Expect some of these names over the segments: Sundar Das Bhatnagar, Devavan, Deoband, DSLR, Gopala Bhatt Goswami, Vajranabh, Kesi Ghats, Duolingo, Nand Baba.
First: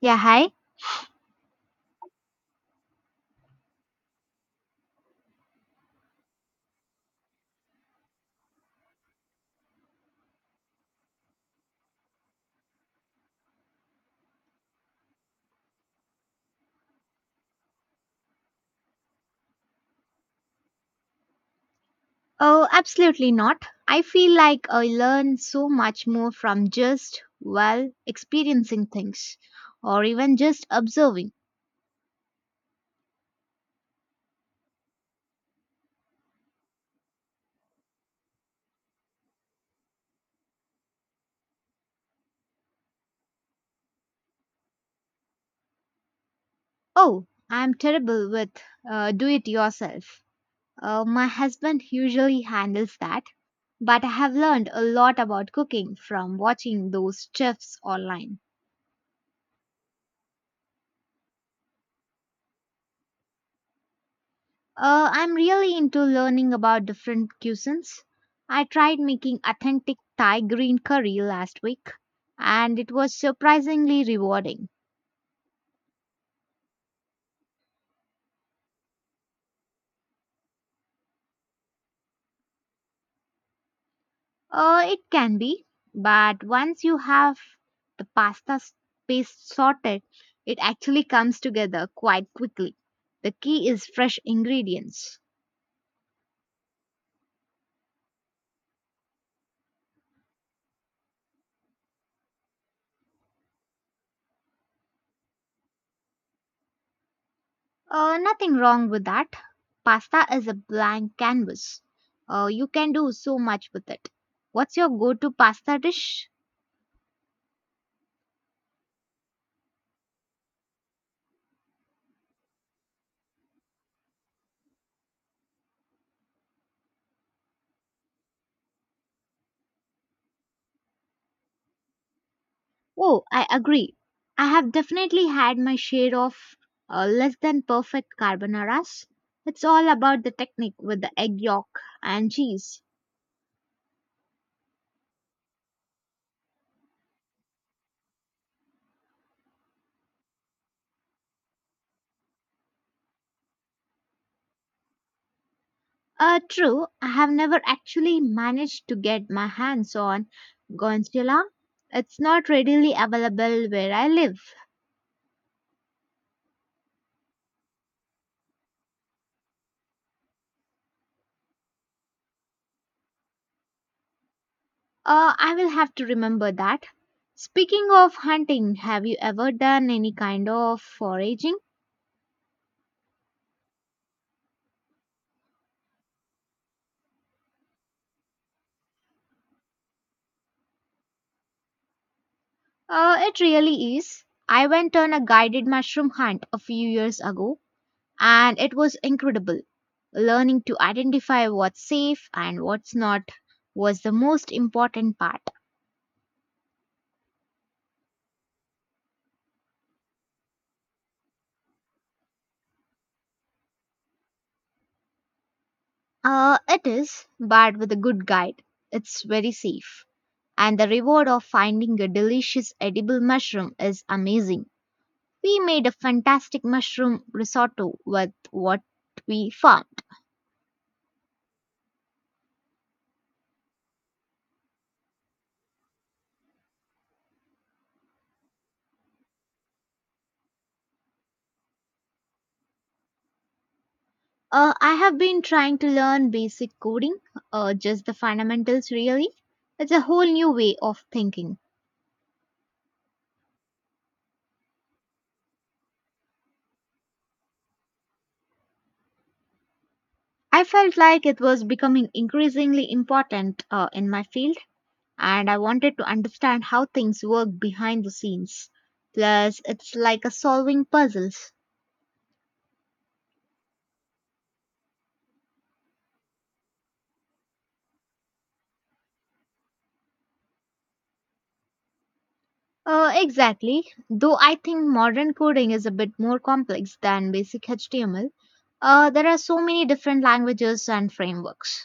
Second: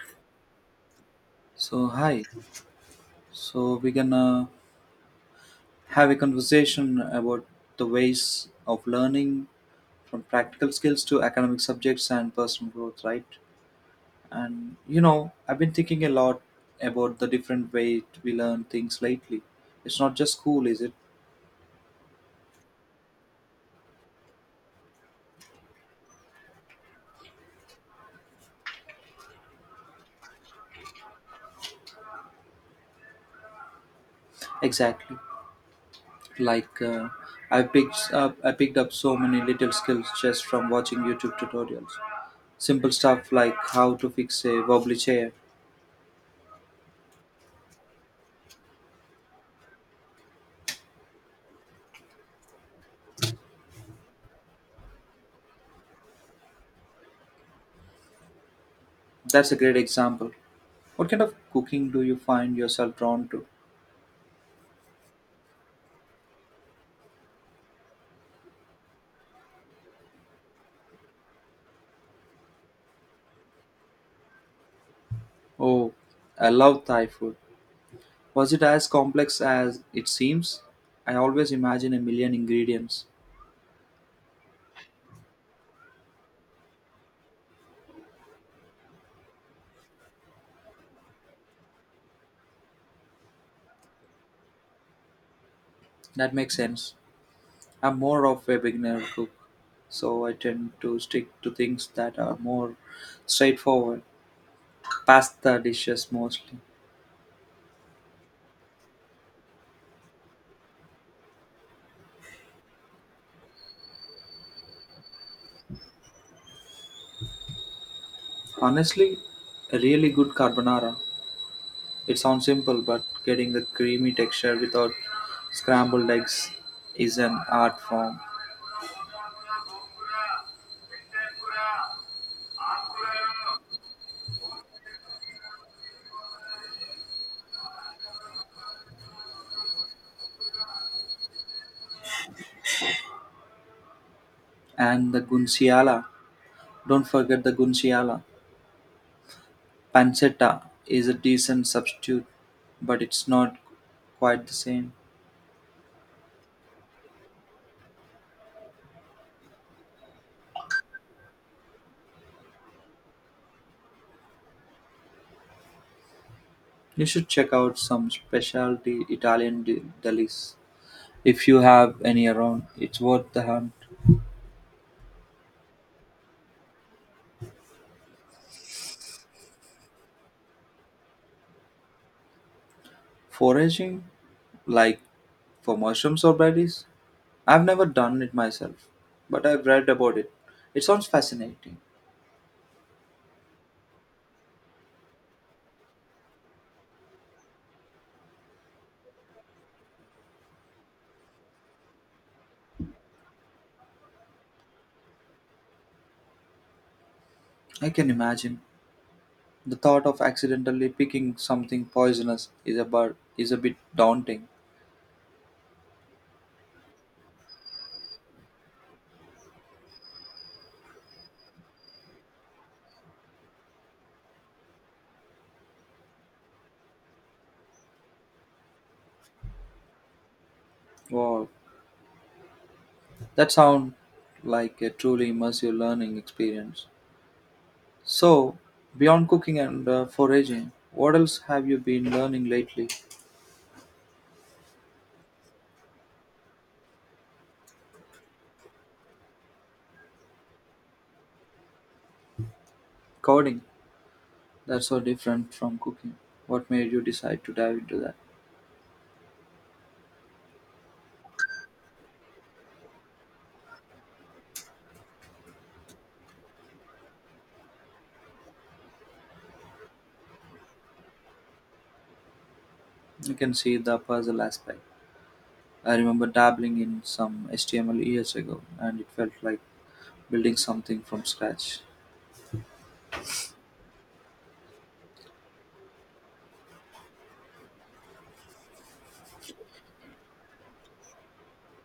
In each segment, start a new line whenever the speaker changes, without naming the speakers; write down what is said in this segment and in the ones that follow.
Yeah, hi.
So, hi. So, we're gonna have a conversation about the ways of learning from practical skills to academic subjects and personal growth, right? I've been thinking a lot about the different way we learn things lately. It's not just school, is it?
Oh, absolutely not. I feel like I learn so much more from just, well, experiencing things or even just observing.
Exactly. Like uh, I picked up so many little skills just from watching YouTube tutorials. Simple stuff like how to fix a wobbly chair.
Oh, I'm terrible with do it yourself. My husband usually handles that, but I have learned a lot about cooking from watching those chefs online.
That's a great example. What kind of cooking do you find yourself drawn to?
I'm really into learning about different cuisines. I tried making authentic Thai green curry last week, and it was surprisingly rewarding.
Oh, I love Thai food. Was it as complex as it seems? I always imagine a million ingredients.
It can be, but once you have the pasta s- paste sorted, it actually comes together quite quickly. The key is fresh ingredients.
That makes sense. I'm more of a beginner cook, so I tend to stick to things that are more straightforward. Pasta dishes mostly.
Nothing wrong with that. Pasta is a blank canvas. You can do so much with it. What's your go to pasta dish?
Honestly, a really good carbonara. It sounds simple, but getting the creamy texture without scrambled eggs is an art form.
Oh, I agree. I have definitely had my share of less than perfect carbonaras. It's all about the technique with the egg yolk and cheese.
And the gunciale. Don't forget the gunciale. Pancetta is a decent substitute, but it's not quite the same.
True, I have never actually managed to get my hands on Gorgonzola. It's not readily available where I live.
You should check out some specialty Italian delis if you have any around. It's worth the hunt.
I will have to remember that. Speaking of hunting, have you ever done any kind of foraging?
Foraging, like for mushrooms or berries, I've never done it myself, but I've read about it. It sounds fascinating.
It really is. I went on a guided mushroom hunt a few years ago and it was incredible. Learning to identify what's safe and what's not was the most important part.
I can imagine. The thought of accidentally picking something poisonous is is a bit daunting.
It is, but with a good guide, it's very safe. And the reward of finding a delicious edible mushroom is amazing. We made a fantastic mushroom risotto with what we found.
Wow, that sounds like a truly immersive learning experience. So, beyond cooking and foraging, what else have you been learning lately?
I have been trying to learn basic coding, just the fundamentals really. It's a whole new way of thinking.
Coding. That's so different from cooking. What made you decide to dive into that?
I felt like it was becoming increasingly important in my field, and I wanted to understand how things work behind the scenes. Plus, it's like a solving puzzles.
You can see the puzzle aspect. I remember dabbling in some HTML years ago, and it felt like building something from scratch.
Exactly. Though I think modern coding is a bit more complex than basic HTML, there are so many different languages and frameworks.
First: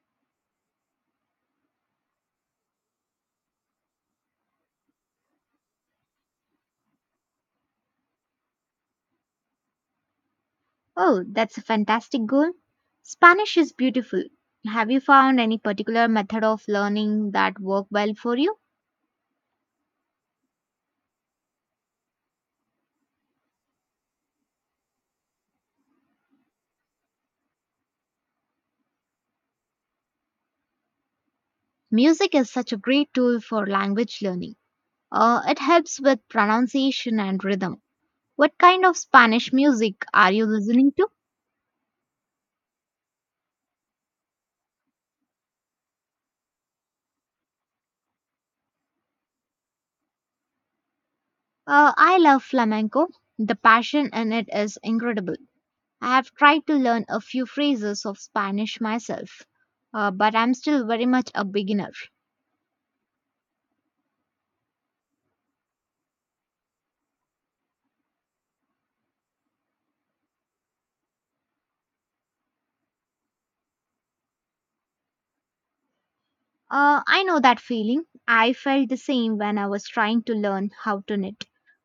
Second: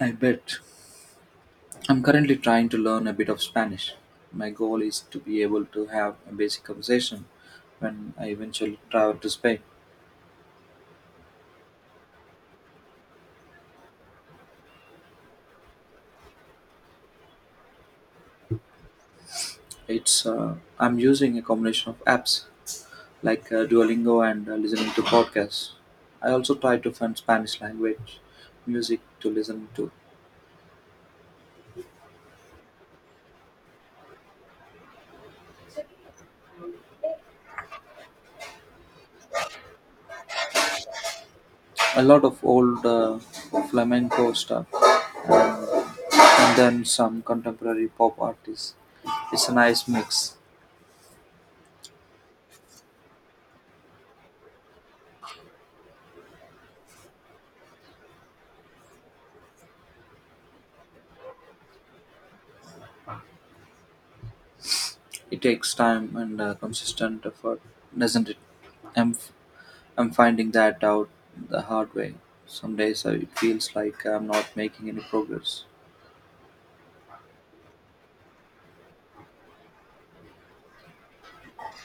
I bet. I'm currently trying to learn a bit of Spanish. My goal is to be able to have a basic conversation when I eventually travel to Spain.
Oh, that's a fantastic goal. Spanish is beautiful. Have you found any particular method of learning that work well for you?
It's I'm using a combination of apps like Duolingo and listening to podcasts. I also try to find Spanish language music to listen to.
Music is such a great tool for language learning. It helps with pronunciation and rhythm. What kind of Spanish music are you listening to?
A lot of old flamenco stuff and then some contemporary pop artists. It's a nice mix.
I love flamenco. The passion in it is incredible. I have tried to learn a few phrases of Spanish myself, but I'm still very much a beginner.
It takes time and consistent effort, doesn't it? I'm I'm finding that out the hard way. Some days it feels like I'm not making any progress.
I know that feeling. I felt the same when I was trying to learn how to knit.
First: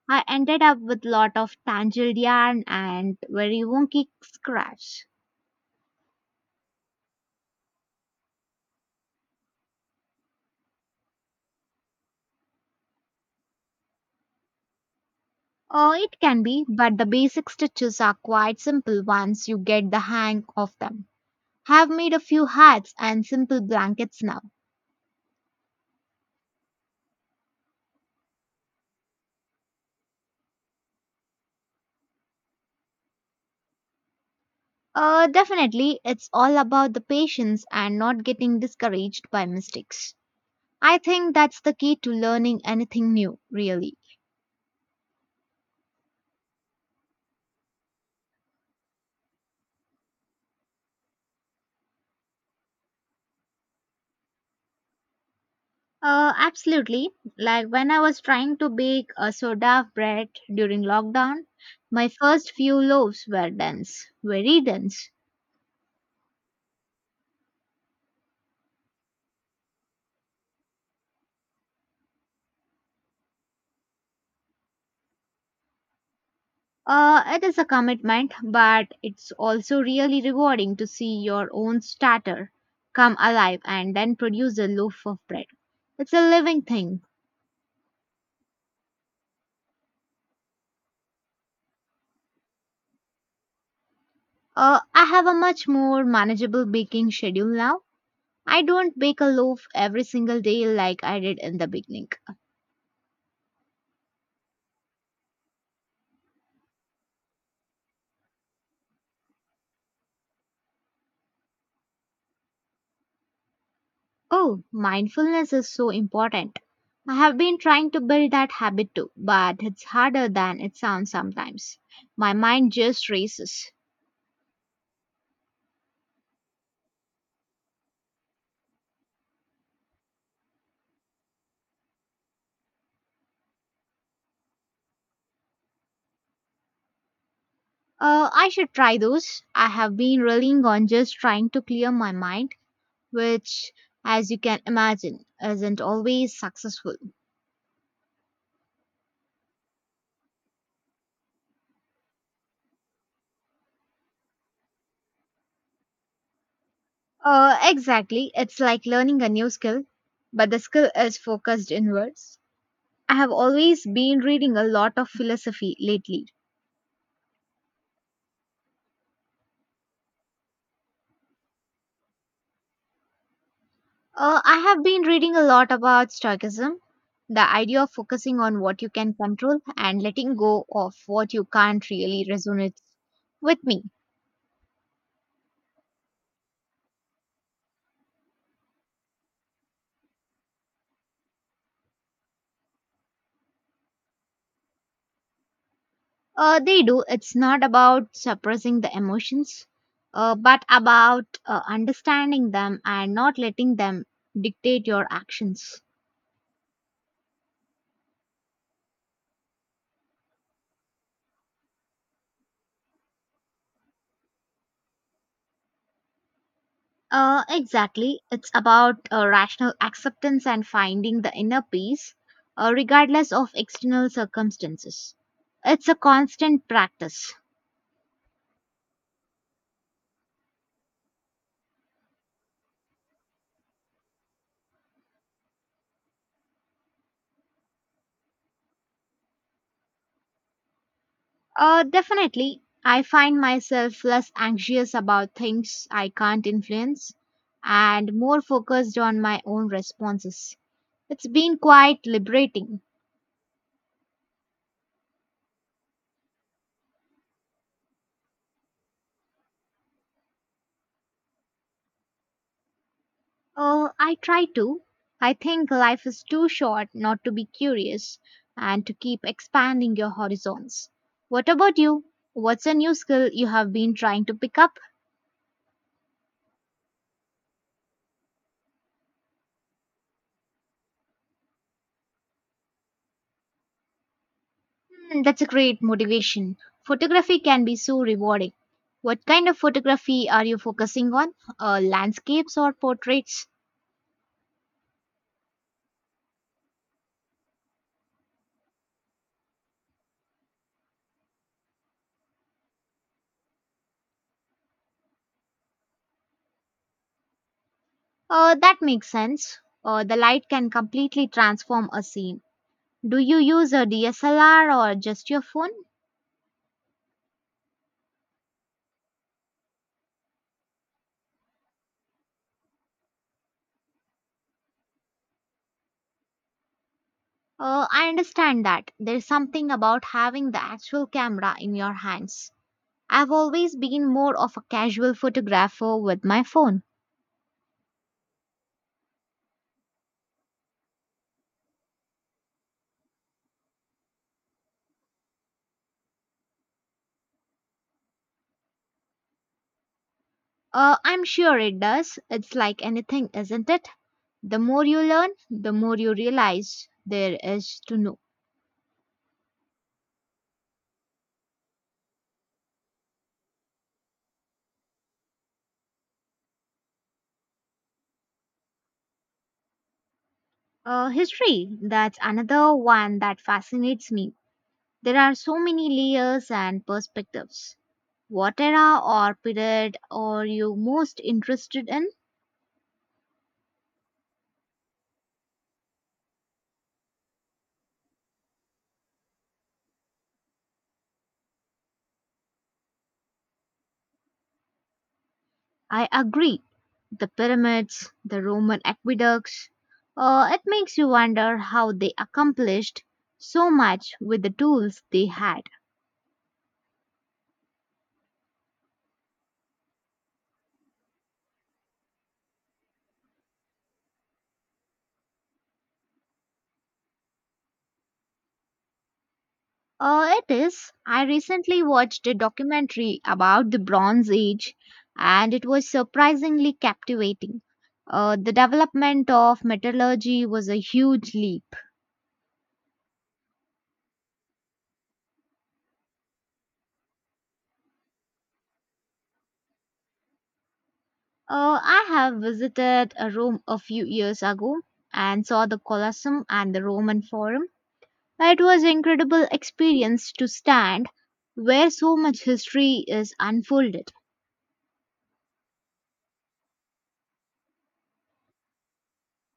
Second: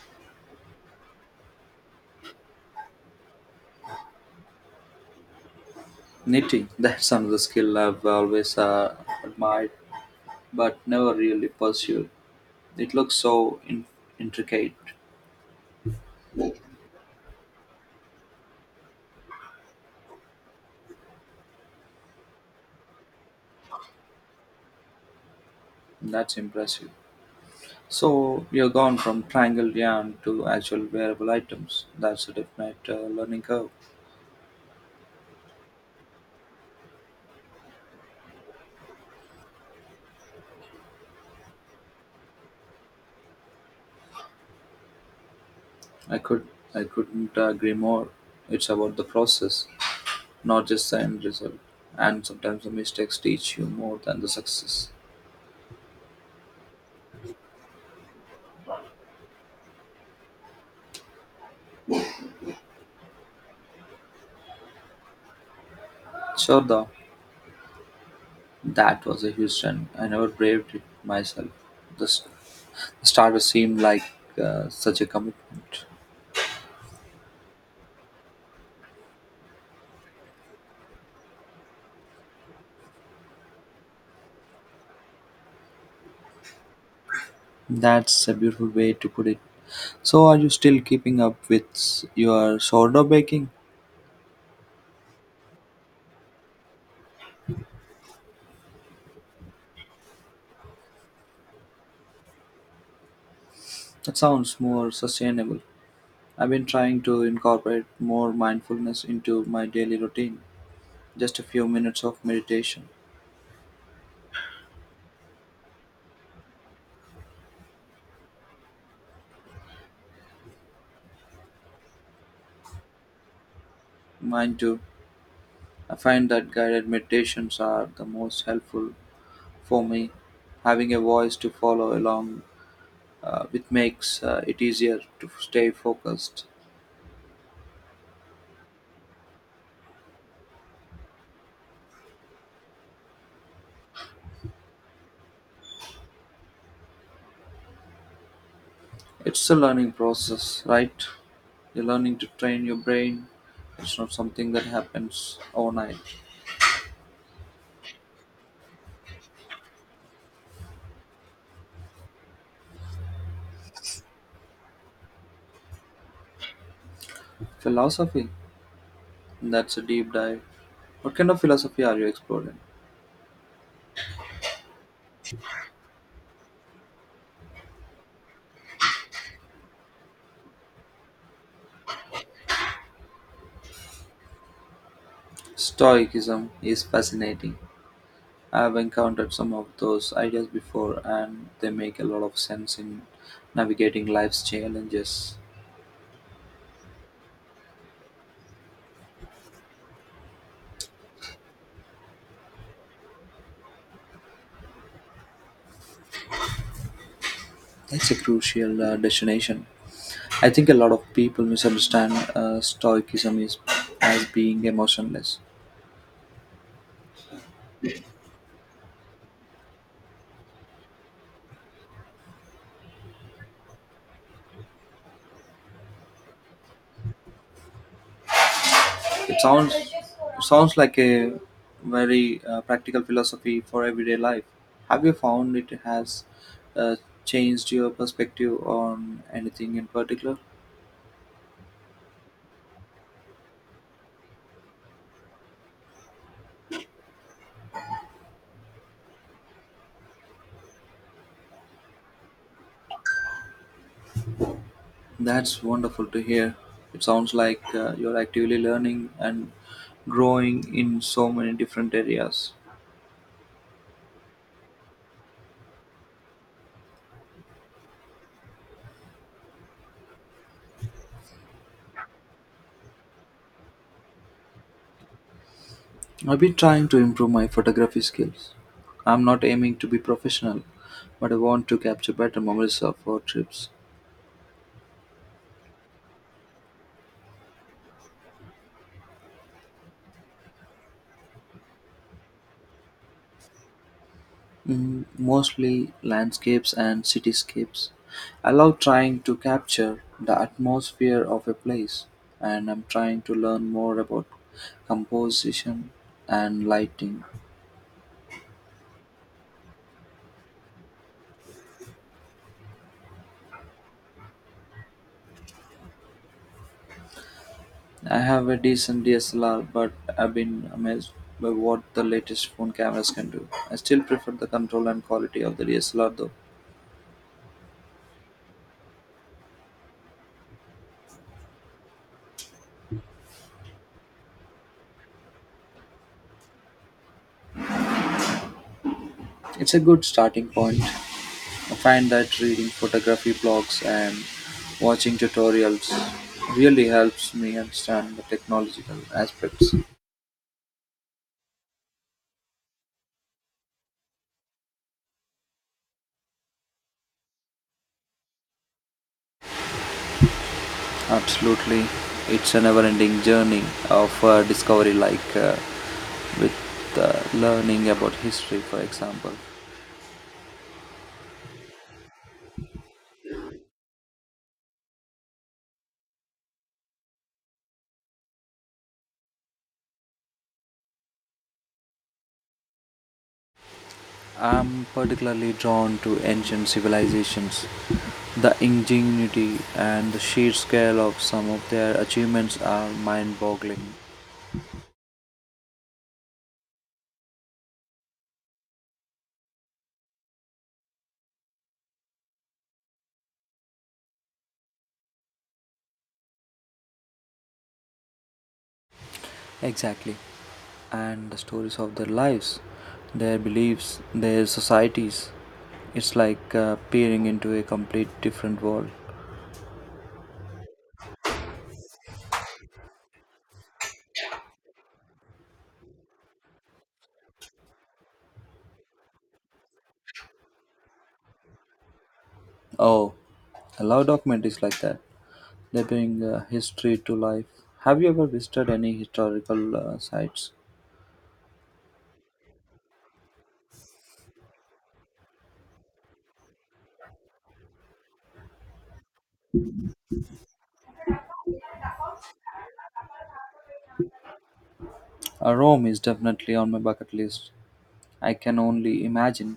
I ended up with lot of tangled yarn and very wonky scraps.
Knitting, that's another skill I've always admired but never really pursued. It looks so intricate.
It can be, but the basic stitches are quite simple once you get the hang of them. Have made a few hats and simple blankets now.
That's impressive. So you're gone from triangle yarn to actual wearable items. That's a definite learning curve.
Definitely, it's all about the patience and not getting discouraged by mistakes. I think that's the key to learning anything new, really.
I could I couldn't agree more. It's about the process, not just the end result. And sometimes the mistakes teach you more than the success.
Absolutely. Like when I was trying to bake a soda bread during lockdown, my first few loaves were dense, very dense.
Sure, though, that was a huge trend. I never braved it myself. The starter seemed like such a commitment.
It is a commitment, but it's also really rewarding to see your own starter come alive and then produce a loaf of bread. It's a living thing.
That's a beautiful way to put it. So, are you still keeping up with your sourdough baking?
I have a much more manageable baking schedule now. I don't bake a loaf every single day like I did in the beginning.
That sounds more sustainable. I've been trying to incorporate more mindfulness into my daily routine. Just a few minutes of meditation.
Oh, mindfulness is so important. I have been trying to build that habit too, but it's harder than it sounds sometimes. My mind just races.
Mine too. I find that guided meditations are the most helpful for me. Having a voice to follow along with makes it easier to stay focused.
I should try those. I have been relying on just trying to clear my mind, which, as you can imagine, isn't always successful.
It's a learning process, right? You're learning to train your brain. It's not something that happens overnight.
Exactly. It's like learning a new skill, but the skill is focused inwards. I have always been reading a lot of philosophy lately.
Philosophy. That's a deep dive. What kind of philosophy are you exploring?
I have been reading a lot about Stoicism, the idea of focusing on what you can control and letting go of what you can't really resonates with me.
Stoicism is fascinating. I've encountered some of those ideas before, and they make a lot of sense in navigating life's challenges.
They do. It's not about suppressing the emotions, but about understanding them and not letting them dictate your actions.
It's a crucial destination. I think a lot of people misunderstand stoicism is, as being emotionless.
Exactly. It's about rational acceptance and finding the inner peace, regardless of external circumstances. It's a constant practice.
It sounds like a very practical philosophy for everyday life. Have you found it has uh, changed your perspective on anything in particular?
Definitely, I find myself less anxious about things I can't influence and more focused on my own responses. It's been quite liberating.
That's wonderful to hear. It sounds like you're actively learning and growing in so many different areas.
I try to. I think life is too short not to be curious and to keep expanding your horizons. What about you? What's a new skill you have been trying to pick up?
I've been trying to improve my photography skills. I'm not aiming to be professional, but I want to capture better memories of our trips,
Hmm, that's a great motivation. Photography can be so rewarding. What kind of photography are you focusing on? Landscapes or portraits?
mm, mostly landscapes and cityscapes. I love trying to capture the atmosphere of a place, and I'm trying to learn more about composition and lighting.
That makes sense. The light can completely transform a scene. Do you use a DSLR or just your phone?
I have a decent DSLR, but I've been amazed by what the latest phone cameras can do. I still prefer the control and quality of the DSLR though.
I understand that. There's something about having the actual camera in your hands. I've always been more of a casual photographer with my phone.
It's a good starting point. I find that reading photography blogs and watching tutorials really helps me understand the technological aspects.
I'm sure it does. It's like anything, isn't it? The more you learn, the more you realize there is to know.
Absolutely. It's a never ending journey of discovery, like with learning about history, for example.
History, that's another one that fascinates me. There are so many layers and perspectives. What era or period are you most interested in?
I'm particularly drawn to ancient civilizations. The ingenuity and the sheer scale of some of their achievements are mind boggling.
I agree. The pyramids, the Roman aqueducts, it makes you wonder how they accomplished so much with the tools they had.
Exactly. And the stories of their lives, their beliefs, their societies. It's like peering into a complete different world.
It is. I recently watched a documentary about the Bronze Age and it was surprisingly captivating. The development of metallurgy was a huge leap.
Oh, a lot of documentaries like that. They bring history to life. Have you ever visited any historical sites?
I have visited Rome a few years ago and saw the Colosseum and the Roman Forum. It was incredible experience to stand where so much history is unfolded.
Rome is definitely on my bucket list. I can only imagine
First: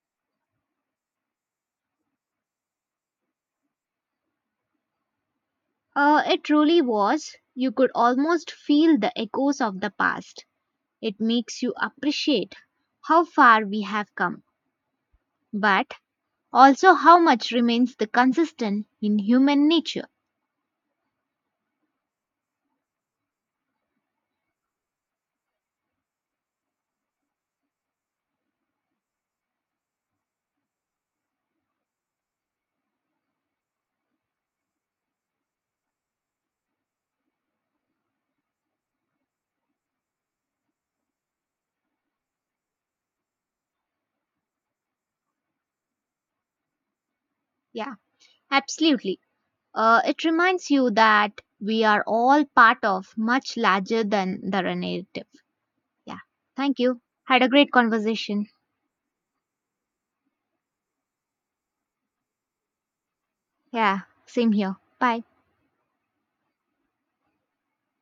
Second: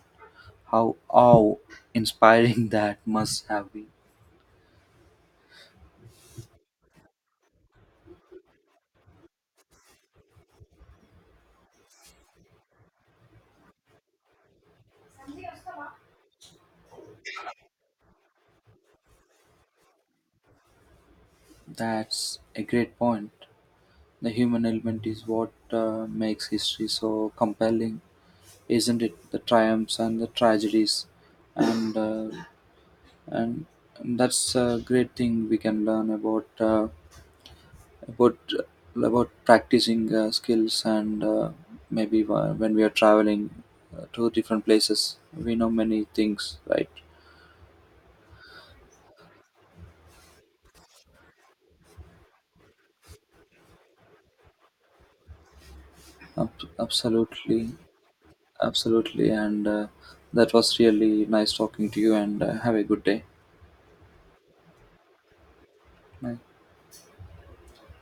how awe-inspiring that must have been.
It truly was. You could almost feel the echoes of the past. It makes you appreciate how far we have come, but also how much remains the consistent in human nature.
That's a great point. The human element is what makes history so compelling, isn't it? The triumphs and the tragedies, and uh, and that's a great thing we can learn about about practicing skills and maybe when we are traveling to different places, we know many things, right?
Yeah, absolutely. It reminds you that we are all part of much larger than the narrative. Yeah. Thank you. Had a
Absolutely,
great conversation.
absolutely, and that was really nice talking to you. And have a good day.
Yeah, same here. Bye.
Bye.